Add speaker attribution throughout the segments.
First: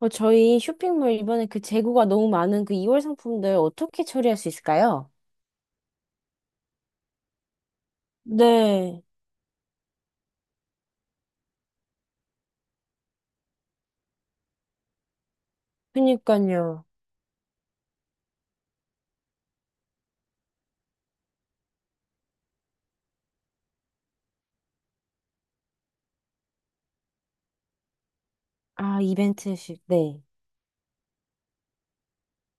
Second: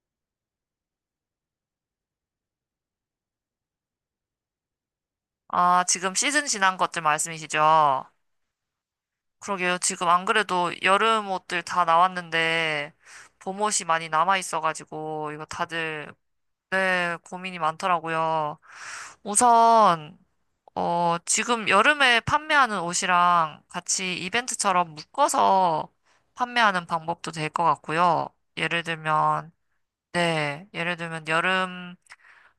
Speaker 1: 저희 쇼핑몰 이번에 그 재고가 너무 많은 그 2월 상품들 어떻게 처리할 수 있을까요?
Speaker 2: 아, 지금 시즌 지난 것들 말씀이시죠?
Speaker 1: 네,
Speaker 2: 그러게요. 지금 안 그래도 여름 옷들 다 나왔는데 봄 옷이 많이 남아 있어가지고 이거 다들,
Speaker 1: 그니까요.
Speaker 2: 네, 고민이 많더라고요. 우선 지금 여름에 판매하는 옷이랑 같이 이벤트처럼 묶어서 판매하는 방법도 될 것 같고요. 예를
Speaker 1: 아,
Speaker 2: 들면,
Speaker 1: 이벤트식, 네.
Speaker 2: 네, 예를 들면 여름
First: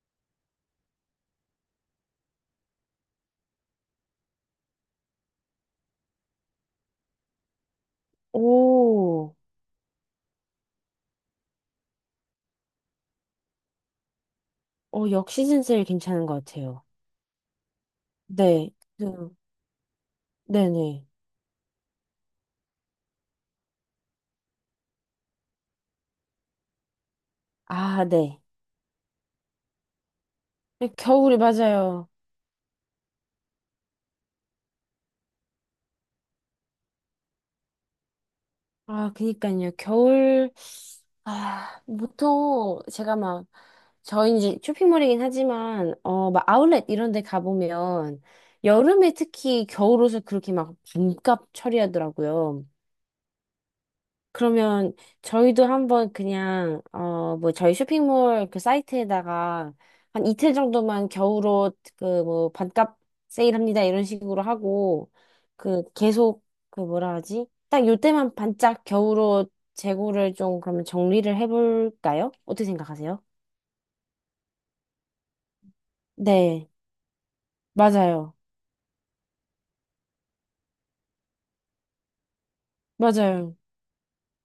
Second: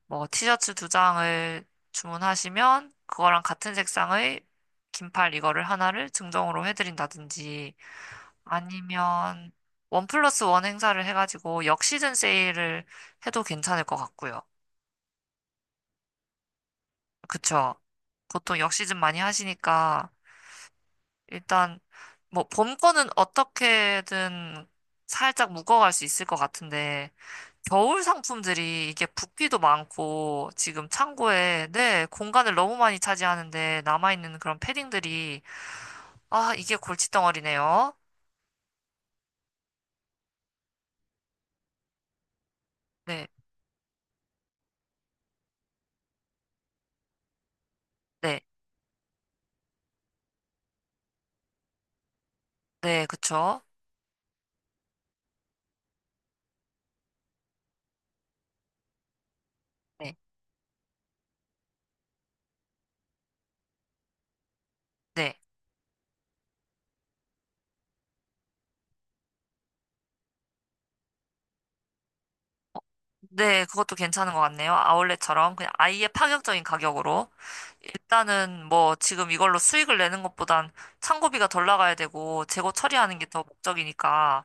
Speaker 2: 뭐 티셔츠 두 장을 주문하시면 그거랑 같은 색상의 긴팔 이거를 하나를 증정으로 해드린다든지,
Speaker 1: 오,
Speaker 2: 아니면 1+1 행사를 해가지고 역시즌 세일을 해도 괜찮을 것 같고요.
Speaker 1: 역시즌 세일 괜찮은 것 같아요.
Speaker 2: 그쵸? 보통
Speaker 1: 네,
Speaker 2: 역시즌 많이
Speaker 1: 그,
Speaker 2: 하시니까.
Speaker 1: 네네.
Speaker 2: 일단 뭐 봄 거는 어떻게든 살짝 묶어갈 수 있을 것 같은데, 겨울
Speaker 1: 아, 네.
Speaker 2: 상품들이 이게 붓기도 많고 지금
Speaker 1: 네, 겨울이
Speaker 2: 창고에, 네,
Speaker 1: 맞아요.
Speaker 2: 공간을 너무 많이 차지하는데 남아있는 그런 패딩들이. 아, 이게 골칫덩어리네요.
Speaker 1: 아, 그니까요. 겨울, 아, 보통 제가
Speaker 2: 네,
Speaker 1: 막 저희 이제 쇼핑몰이긴 하지만 막 아울렛 이런 데 가보면
Speaker 2: 네,
Speaker 1: 여름에 특히 겨울 옷을 그렇게 막 반값 처리하더라고요.
Speaker 2: 네, 그쵸.
Speaker 1: 그러면 저희도 한번 그냥 뭐 저희 쇼핑몰 그 사이트에다가
Speaker 2: 네,
Speaker 1: 한 이틀 정도만 겨울 옷그 뭐 반값 세일합니다 이런 식으로 하고
Speaker 2: 네.
Speaker 1: 그 계속 그 뭐라 하지? 딱 요때만 반짝 겨울 옷 재고를 좀 그러면 정리를 해볼까요? 어떻게 생각하세요?
Speaker 2: 네, 그것도 괜찮은 것 같네요. 아울렛처럼 그냥 아예 파격적인
Speaker 1: 네,
Speaker 2: 가격으로.
Speaker 1: 맞아요.
Speaker 2: 일단은 뭐 지금 이걸로 수익을 내는 것보단 창고비가 덜 나가야 되고 재고 처리하는 게 더
Speaker 1: 맞아요.
Speaker 2: 목적이니까,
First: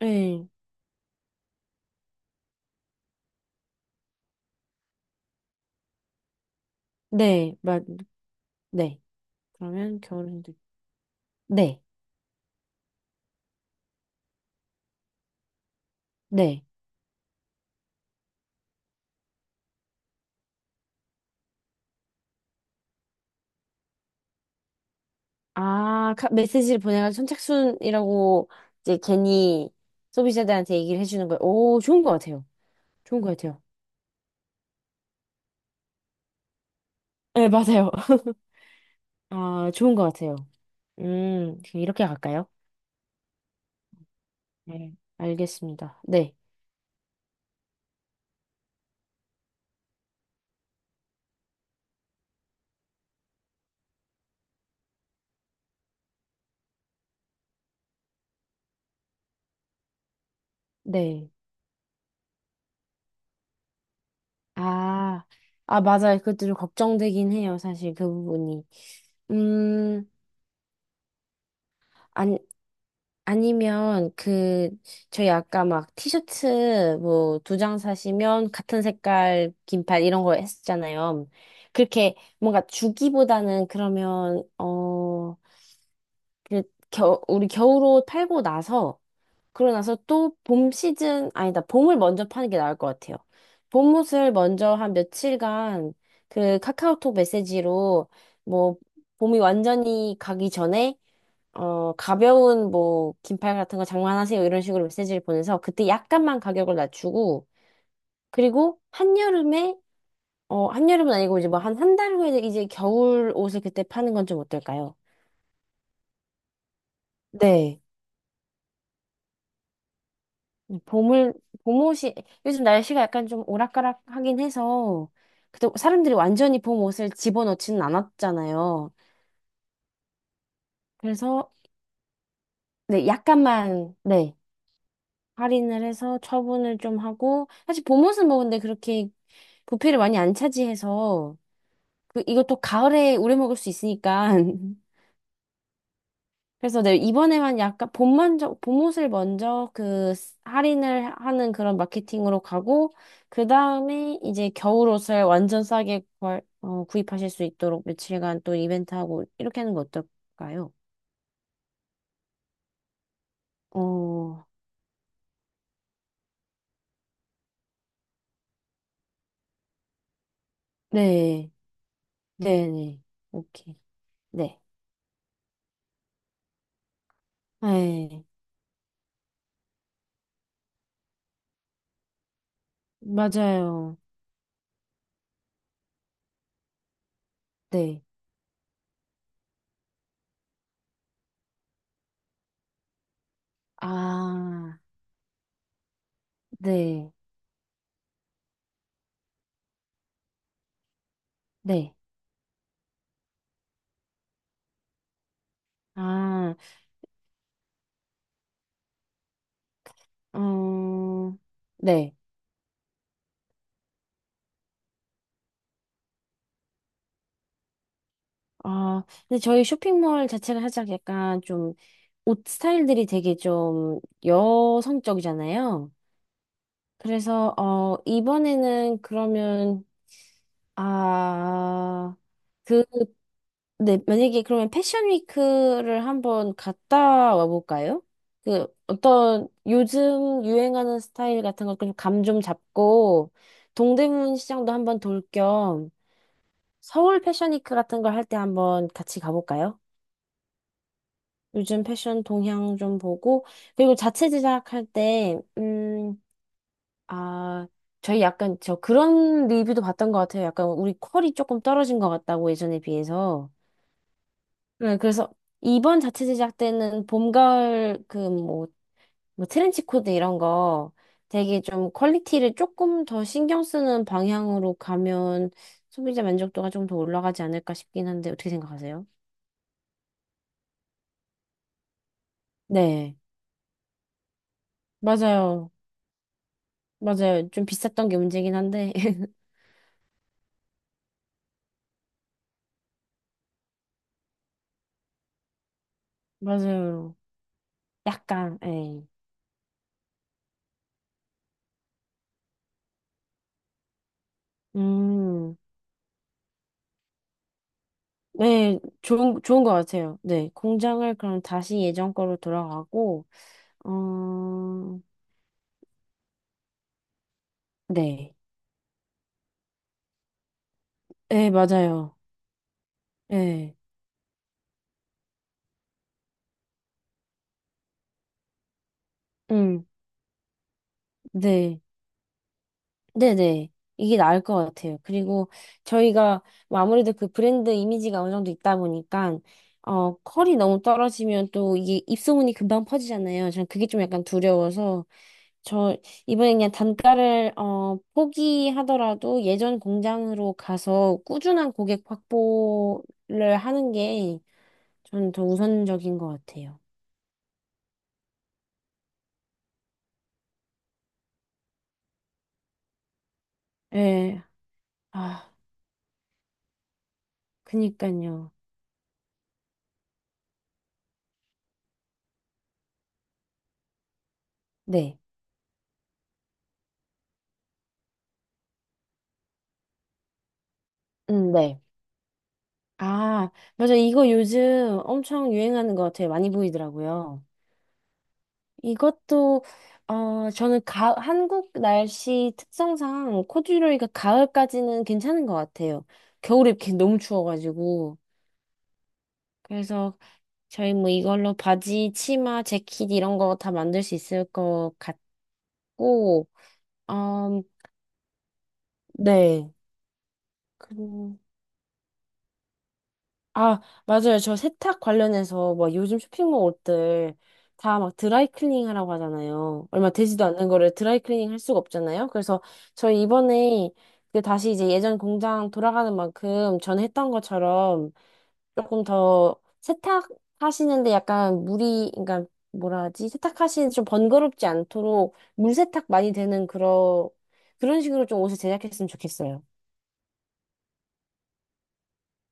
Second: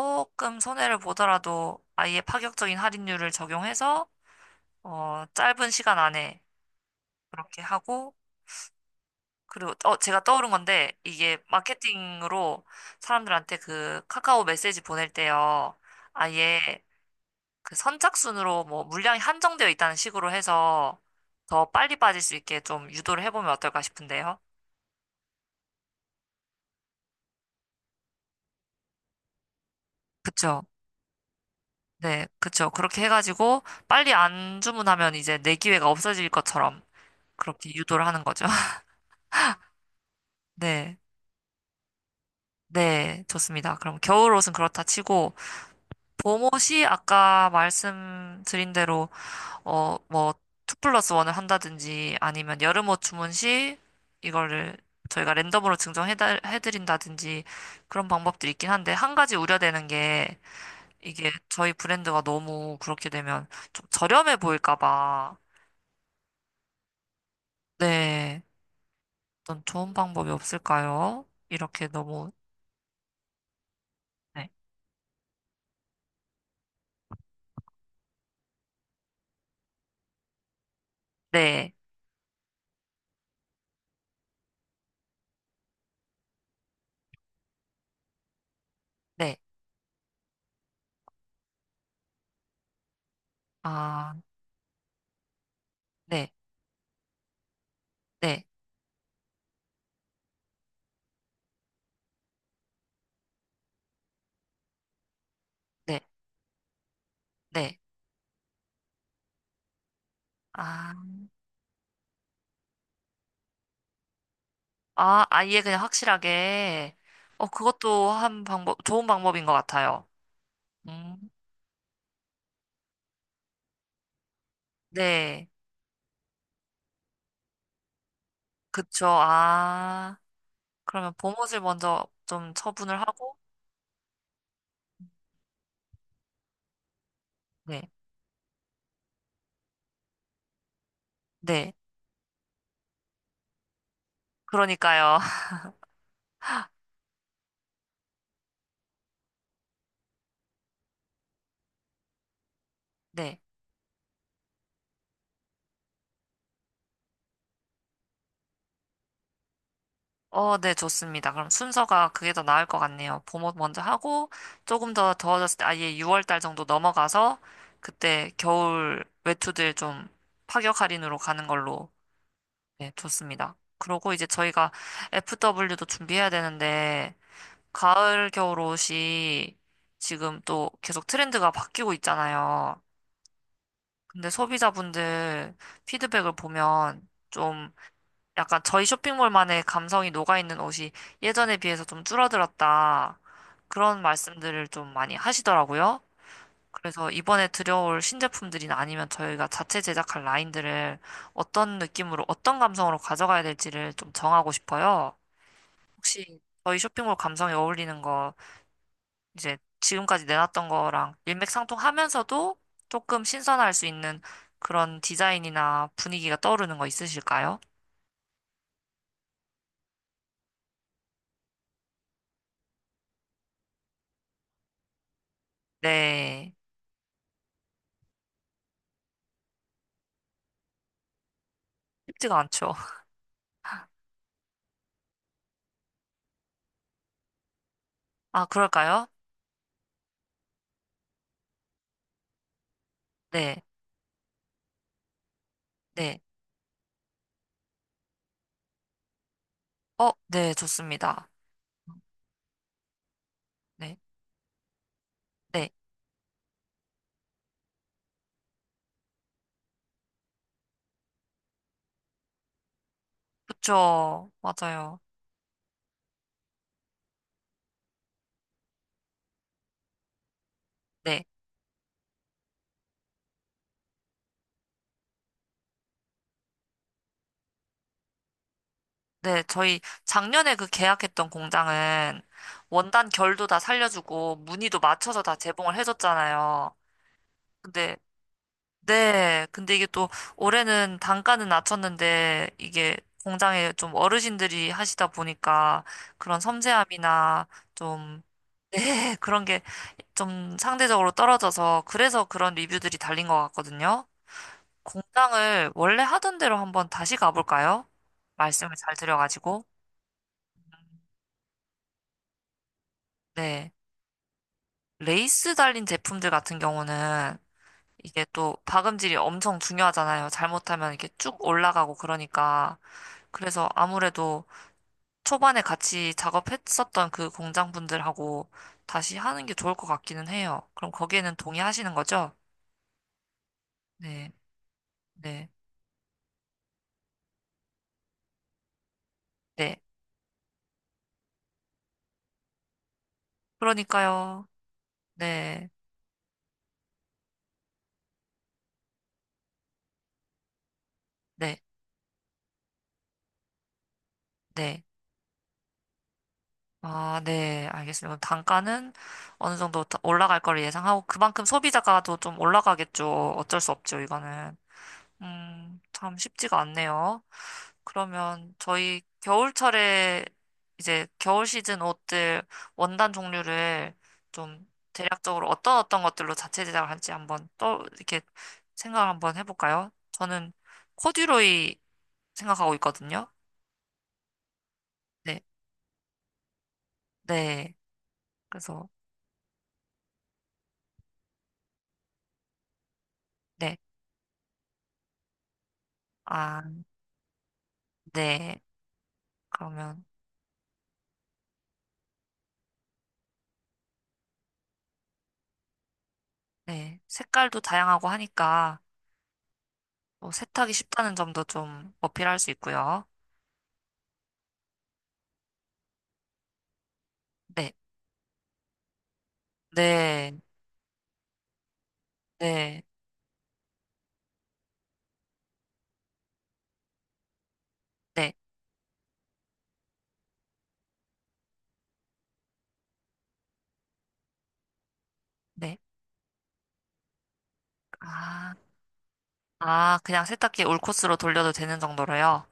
Speaker 1: 네.
Speaker 2: 손해를 보더라도 아예 파격적인 할인율을 적용해서 짧은 시간 안에
Speaker 1: 네,
Speaker 2: 그렇게
Speaker 1: 맞,
Speaker 2: 하고,
Speaker 1: 네.
Speaker 2: 그리고,
Speaker 1: 그러면
Speaker 2: 제가
Speaker 1: 겨울은,
Speaker 2: 떠오른 건데, 이게
Speaker 1: 네,
Speaker 2: 마케팅으로 사람들한테 그 카카오 메시지 보낼 때요, 아예
Speaker 1: 네.
Speaker 2: 그 선착순으로 뭐 물량이 한정되어 있다는 식으로 해서 더 빨리 빠질 수 있게 좀 유도를 해보면 어떨까 싶은데요.
Speaker 1: 아, 메시지를 보내가지고 선착순이라고 이제 괜히
Speaker 2: 그쵸.
Speaker 1: 소비자들한테 얘기를 해주는 거예요. 오, 좋은 것
Speaker 2: 네,
Speaker 1: 같아요.
Speaker 2: 그쵸. 그렇게
Speaker 1: 좋은 것 같아요.
Speaker 2: 해가지고, 빨리 안 주문하면 이제 내 기회가 없어질 것처럼
Speaker 1: 네,
Speaker 2: 그렇게
Speaker 1: 맞아요.
Speaker 2: 유도를 하는 거죠.
Speaker 1: 아, 좋은 것 같아요.
Speaker 2: 네,
Speaker 1: 그럼 이렇게 갈까요?
Speaker 2: 네, 좋습니다. 그럼 겨울 옷은 그렇다
Speaker 1: 네,
Speaker 2: 치고,
Speaker 1: 알겠습니다. 네,
Speaker 2: 보못이 아까 말씀드린 대로 뭐 투 플러스 원을 한다든지 아니면 여름 옷 주문 시 이거를 저희가 랜덤으로 증정해 해드린다든지 그런 방법들이 있긴 한데, 한 가지 우려되는 게 이게
Speaker 1: 네.
Speaker 2: 저희 브랜드가 너무 그렇게 되면 좀 저렴해 보일까
Speaker 1: 아,
Speaker 2: 봐.
Speaker 1: 아, 맞아요. 그것도 좀 걱정되긴 해요. 사실 그
Speaker 2: 네.
Speaker 1: 부분이.
Speaker 2: 어떤 좋은
Speaker 1: 음,
Speaker 2: 방법이 없을까요? 이렇게 너무.
Speaker 1: 아니, 아니면
Speaker 2: 네.
Speaker 1: 그 저희 아까 막 티셔츠 뭐 두 장 사시면 같은 색깔 긴팔 이런 거 했었잖아요.
Speaker 2: 네.
Speaker 1: 그렇게 뭔가 주기보다는 그러면 어그 겨 우리 겨울옷 팔고 나서
Speaker 2: 네.
Speaker 1: 그러고 나서 또 봄 시즌 아니다 봄을 먼저 파는 게 나을 것 같아요.
Speaker 2: 아,
Speaker 1: 봄옷을 먼저 한 며칠간
Speaker 2: 네.
Speaker 1: 그 카카오톡 메시지로
Speaker 2: 네.
Speaker 1: 뭐 봄이 완전히 가기 전에 가벼운 뭐 긴팔 같은 거 장만하세요 이런 식으로 메시지를 보내서 그때
Speaker 2: 네.
Speaker 1: 약간만 가격을 낮추고
Speaker 2: 네.
Speaker 1: 그리고 한여름에
Speaker 2: 아.
Speaker 1: 한여름은 아니고 이제 뭐 한 달 후에 이제 겨울 옷을 그때 파는 건 좀 어떨까요?
Speaker 2: 아, 아예 그냥 확실하게.
Speaker 1: 네.
Speaker 2: 그것도 한 방법, 좋은 방법인 것 같아요. 음,
Speaker 1: 봄을 봄옷이 요즘 날씨가 약간 좀 오락가락하긴 해서
Speaker 2: 네.
Speaker 1: 그때 사람들이 완전히 봄 옷을 집어넣지는 않았잖아요.
Speaker 2: 그쵸. 아, 그러면
Speaker 1: 그래서
Speaker 2: 봄옷을 먼저 좀 처분을
Speaker 1: 네,
Speaker 2: 하고,
Speaker 1: 약간만 네. 할인을 해서 처분을 좀 하고 사실
Speaker 2: 네.
Speaker 1: 봄옷은 뭐 근데 그렇게 부피를 많이 안 차지해서
Speaker 2: 네.
Speaker 1: 그 이것도 가을에 우려 먹을 수 있으니까
Speaker 2: 그러니까요.
Speaker 1: 그래서 내 이번에만 약간 봄만 봄옷을 먼저 그 할인을 하는 그런 마케팅으로 가고
Speaker 2: 네.
Speaker 1: 그 다음에 이제 겨울옷을 완전 싸게 구입하실 수 있도록 며칠간 또 이벤트하고 이렇게 하는 거 어떨까요?
Speaker 2: 네, 좋습니다. 그럼 순서가 그게 더 나을 것 같네요. 봄옷 먼저 하고,
Speaker 1: 어,
Speaker 2: 조금 더 더워졌을 때, 아예 6월 달 정도 넘어가서, 그때 겨울 외투들 좀 파격 할인으로 가는
Speaker 1: 네,
Speaker 2: 걸로.
Speaker 1: 네,
Speaker 2: 네,
Speaker 1: 네,
Speaker 2: 좋습니다.
Speaker 1: 오케이,
Speaker 2: 그러고 이제
Speaker 1: 네,
Speaker 2: 저희가 FW도 준비해야 되는데,
Speaker 1: 네,
Speaker 2: 가을 겨울 옷이 지금 또 계속 트렌드가 바뀌고 있잖아요.
Speaker 1: 맞아요.
Speaker 2: 근데 소비자분들 피드백을 보면 좀
Speaker 1: 네.
Speaker 2: 약간 저희 쇼핑몰만의 감성이 녹아있는 옷이 예전에 비해서 좀 줄어들었다, 그런 말씀들을
Speaker 1: 아,
Speaker 2: 좀 많이 하시더라고요. 그래서
Speaker 1: 네,
Speaker 2: 이번에 들여올 신제품들이나 아니면 저희가 자체 제작할 라인들을 어떤
Speaker 1: 네.
Speaker 2: 느낌으로, 어떤 감성으로 가져가야 될지를 좀 정하고 싶어요. 혹시
Speaker 1: 아,
Speaker 2: 저희 쇼핑몰 감성에 어울리는 거, 이제 지금까지 내놨던 거랑
Speaker 1: 어 네.
Speaker 2: 일맥상통하면서도 조금 신선할 수 있는 그런 디자인이나 분위기가 떠오르는 거 있으실까요?
Speaker 1: 아, 근데 저희 쇼핑몰 자체가 살짝 약간 좀 옷 스타일들이 되게 좀 여성적이잖아요.
Speaker 2: 네.
Speaker 1: 그래서, 이번에는 그러면, 아,
Speaker 2: 쉽지가 않죠.
Speaker 1: 그 네, 만약에 그러면 패션 위크를 한번 갔다 와볼까요?
Speaker 2: 아,
Speaker 1: 그
Speaker 2: 그럴까요?
Speaker 1: 어떤 요즘 유행하는 스타일 같은 걸좀감 좀 잡고
Speaker 2: 네.
Speaker 1: 동대문 시장도 한번 돌 겸
Speaker 2: 네.
Speaker 1: 서울 패션 위크 같은 걸 할 때 한번 같이 가볼까요?
Speaker 2: 네, 좋습니다.
Speaker 1: 요즘 패션 동향 좀 보고 그리고
Speaker 2: 네.
Speaker 1: 자체 제작할 때
Speaker 2: 네.
Speaker 1: 아, 저희 약간 저 그런 리뷰도 봤던 것 같아요. 약간 우리 퀄이 조금 떨어진 것 같다고 예전에 비해서.
Speaker 2: 그쵸.
Speaker 1: 네,
Speaker 2: 맞아요.
Speaker 1: 그래서 이번 자체 제작 때는 봄, 가을 그 뭐, 뭐 트렌치 코드 이런 거
Speaker 2: 네.
Speaker 1: 되게 좀 퀄리티를 조금 더 신경 쓰는 방향으로 가면 소비자 만족도가 좀 더 올라가지 않을까 싶긴 한데 어떻게 생각하세요?
Speaker 2: 네, 저희 작년에 그 계약했던 공장은 원단
Speaker 1: 네,
Speaker 2: 결도 다 살려주고 무늬도 맞춰서 다
Speaker 1: 맞아요.
Speaker 2: 제공을 해줬잖아요.
Speaker 1: 맞아요. 좀
Speaker 2: 근데,
Speaker 1: 비쌌던 게 문제긴 한데.
Speaker 2: 네, 근데 이게 또 올해는 단가는 낮췄는데 이게 공장에 좀 어르신들이 하시다 보니까 그런
Speaker 1: 맞아요.
Speaker 2: 섬세함이나 좀.
Speaker 1: 약간, 예.
Speaker 2: 네, 그런 게 좀 상대적으로 떨어져서 그래서 그런 리뷰들이 달린 것 같거든요.
Speaker 1: 음,
Speaker 2: 공장을 원래 하던 대로 한번 다시 가볼까요? 말씀을
Speaker 1: 네,
Speaker 2: 잘
Speaker 1: 좋은
Speaker 2: 드려가지고.
Speaker 1: 것 같아요. 네, 공장을 그럼 다시 예전 거로 돌아가고,
Speaker 2: 네.
Speaker 1: 어,
Speaker 2: 레이스 달린 제품들 같은 경우는 이게
Speaker 1: 네.
Speaker 2: 또 박음질이 엄청 중요하잖아요. 잘못하면 이렇게 쭉
Speaker 1: 네,
Speaker 2: 올라가고
Speaker 1: 맞아요.
Speaker 2: 그러니까. 그래서
Speaker 1: 네,
Speaker 2: 아무래도 초반에 같이 작업했었던 그 공장 분들하고 다시 하는 게 좋을
Speaker 1: 음,
Speaker 2: 것 같기는 해요. 그럼 거기에는
Speaker 1: 네,
Speaker 2: 동의하시는 거죠?
Speaker 1: 네네. 이게
Speaker 2: 네,
Speaker 1: 나을 것 같아요.
Speaker 2: 네,
Speaker 1: 그리고 저희가 뭐 아무래도 그 브랜드 이미지가 어느 정도 있다 보니까,
Speaker 2: 네.
Speaker 1: 컬이 너무 떨어지면 또 이게 입소문이 금방 퍼지잖아요. 저는 그게 좀 약간
Speaker 2: 그러니까요.
Speaker 1: 두려워서,
Speaker 2: 네,
Speaker 1: 저 이번에 그냥 단가를, 포기하더라도 예전 공장으로 가서
Speaker 2: 네,
Speaker 1: 꾸준한 고객 확보를 하는 게
Speaker 2: 네.
Speaker 1: 저는 더 우선적인 것 같아요.
Speaker 2: 아, 네. 알겠습니다. 그럼 단가는 어느 정도 올라갈 거를 예상하고 그만큼 소비자가도 좀 올라가겠죠. 어쩔 수 없죠,
Speaker 1: 예,
Speaker 2: 이거는.
Speaker 1: 아,
Speaker 2: 참 쉽지가 않네요.
Speaker 1: 그니까요.
Speaker 2: 그러면 저희 겨울철에 이제 겨울 시즌 옷들 원단 종류를 좀
Speaker 1: 네,
Speaker 2: 대략적으로 어떤 어떤 것들로 자체 제작을 할지 한번 또 이렇게 생각을 한번 해볼까요? 저는 코듀로이
Speaker 1: 네.
Speaker 2: 생각하고 있거든요.
Speaker 1: 아, 맞아. 이거 요즘
Speaker 2: 네,
Speaker 1: 엄청 유행하는 것 같아요. 많이 보이더라고요.
Speaker 2: 네. 그래서,
Speaker 1: 이것도, 저는 가, 한국 날씨 특성상
Speaker 2: 네.
Speaker 1: 코듀로이가 가을까지는 괜찮은 것 같아요.
Speaker 2: 아,
Speaker 1: 겨울에 이렇게 너무 추워가지고.
Speaker 2: 네. 그러면,
Speaker 1: 그래서 저희 뭐 이걸로 바지, 치마, 재킷 이런 거 다 만들 수 있을 것 같고,
Speaker 2: 네. 색깔도
Speaker 1: 음,
Speaker 2: 다양하고 하니까
Speaker 1: 네.
Speaker 2: 또 세탁이 쉽다는 점도 좀 어필할 수 있고요.
Speaker 1: 아, 맞아요. 저 세탁 관련해서 뭐 요즘 쇼핑몰 옷들
Speaker 2: 네,
Speaker 1: 다 막 드라이클리닝 하라고 하잖아요. 얼마
Speaker 2: 네,
Speaker 1: 되지도 않는 거를 드라이클리닝 할 수가 없잖아요. 그래서
Speaker 2: 네.
Speaker 1: 저희 이번에 그 다시 이제 예전 공장 돌아가는 만큼 전에 했던 것처럼
Speaker 2: 네,
Speaker 1: 조금 더 세탁하시는데 약간 물이, 그러니까 뭐라 하지? 세탁하시는데 좀 번거롭지 않도록 물
Speaker 2: 네.
Speaker 1: 세탁 많이 되는 그런, 그런 식으로 좀
Speaker 2: 아,
Speaker 1: 옷을 제작했으면 좋겠어요.
Speaker 2: 아, 그냥 세탁기 올 코스로 돌려도 되는 정도로요?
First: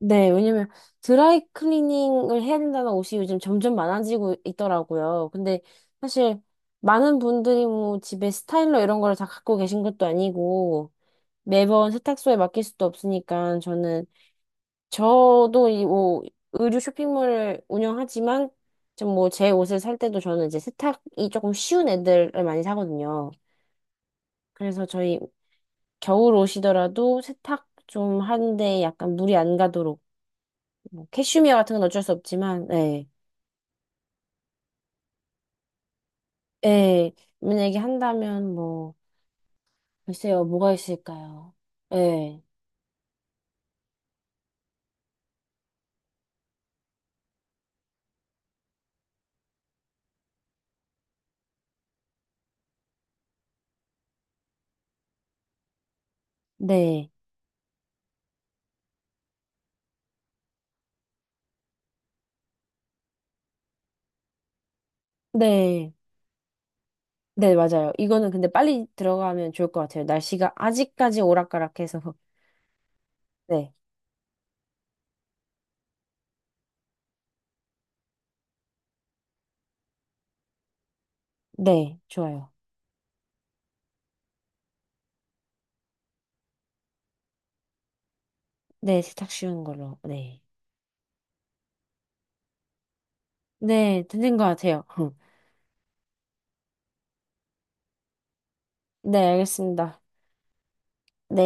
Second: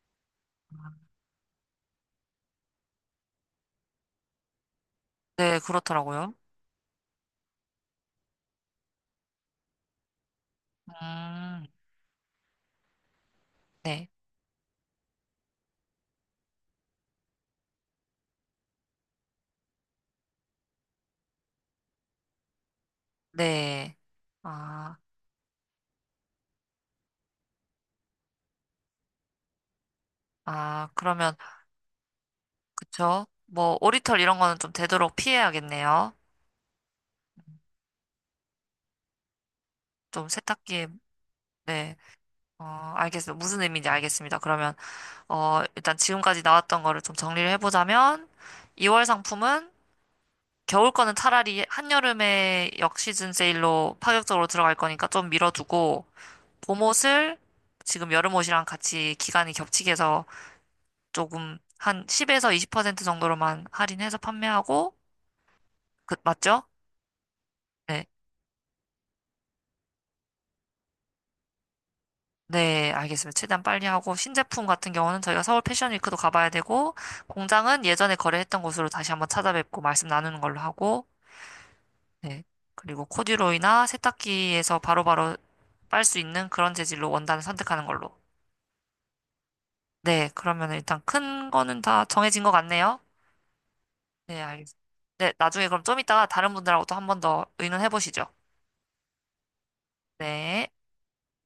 Speaker 1: 네, 왜냐면 드라이 클리닝을 해야 된다는 옷이 요즘 점점 많아지고 있더라고요.
Speaker 2: 네,
Speaker 1: 근데
Speaker 2: 그렇더라고요.
Speaker 1: 사실 많은 분들이 뭐 집에 스타일러 이런 걸 다 갖고 계신 것도 아니고
Speaker 2: 음,
Speaker 1: 매번 세탁소에 맡길 수도 없으니까 저는
Speaker 2: 네,
Speaker 1: 저도 이 뭐 의류 쇼핑몰을 운영하지만 좀 뭐 제 옷을 살 때도 저는 이제 세탁이 조금 쉬운 애들을 많이 사거든요.
Speaker 2: 네.
Speaker 1: 그래서
Speaker 2: 아,
Speaker 1: 저희 겨울 옷이더라도 세탁 좀 하는데 약간 물이 안 가도록
Speaker 2: 아,
Speaker 1: 뭐
Speaker 2: 그러면,
Speaker 1: 캐슈미어 같은 건 어쩔 수 없지만, 예.
Speaker 2: 그쵸? 뭐, 오리털 이런 거는 좀 되도록 피해야겠네요.
Speaker 1: 예. 만약에 한다면 뭐,
Speaker 2: 좀
Speaker 1: 글쎄요, 뭐가
Speaker 2: 세탁기에,
Speaker 1: 있을까요?
Speaker 2: 네,
Speaker 1: 예.
Speaker 2: 어, 알겠어요. 무슨 의미인지 알겠습니다. 그러면, 일단 지금까지 나왔던 거를 좀 정리를 해보자면, 2월 상품은 겨울 거는 차라리 한여름에 역시즌 세일로 파격적으로 들어갈 거니까 좀 밀어두고,
Speaker 1: 네.
Speaker 2: 봄옷을 지금 여름옷이랑 같이 기간이 겹치게 해서 조금 한 10에서 20% 정도로만 할인해서 판매하고,
Speaker 1: 네.
Speaker 2: 그, 맞죠?
Speaker 1: 네, 맞아요.
Speaker 2: 네.
Speaker 1: 이거는 근데 빨리 들어가면 좋을 것 같아요. 날씨가 아직까지 오락가락해서.
Speaker 2: 네, 알겠습니다. 최대한
Speaker 1: 네.
Speaker 2: 빨리 하고, 신제품 같은 경우는 저희가 서울 패션위크도 가봐야 되고, 공장은 예전에 거래했던 곳으로 다시 한번 찾아뵙고 말씀 나누는 걸로 하고,
Speaker 1: 네,
Speaker 2: 네.
Speaker 1: 좋아요.
Speaker 2: 그리고 코듀로이나 세탁기에서 바로바로 빨 수 있는 그런 재질로 원단을 선택하는 걸로.
Speaker 1: 네, 세탁 쉬운 걸로.
Speaker 2: 네,
Speaker 1: 네.
Speaker 2: 그러면 일단 큰 거는 다 정해진 것 같네요.
Speaker 1: 네, 되는
Speaker 2: 네,
Speaker 1: 것 같아요.
Speaker 2: 알겠습니다. 네, 나중에 그럼 좀 이따가 다른 분들하고도 한 번 더 의논해 보시죠.
Speaker 1: 네, 알겠습니다.
Speaker 2: 네.
Speaker 1: 네.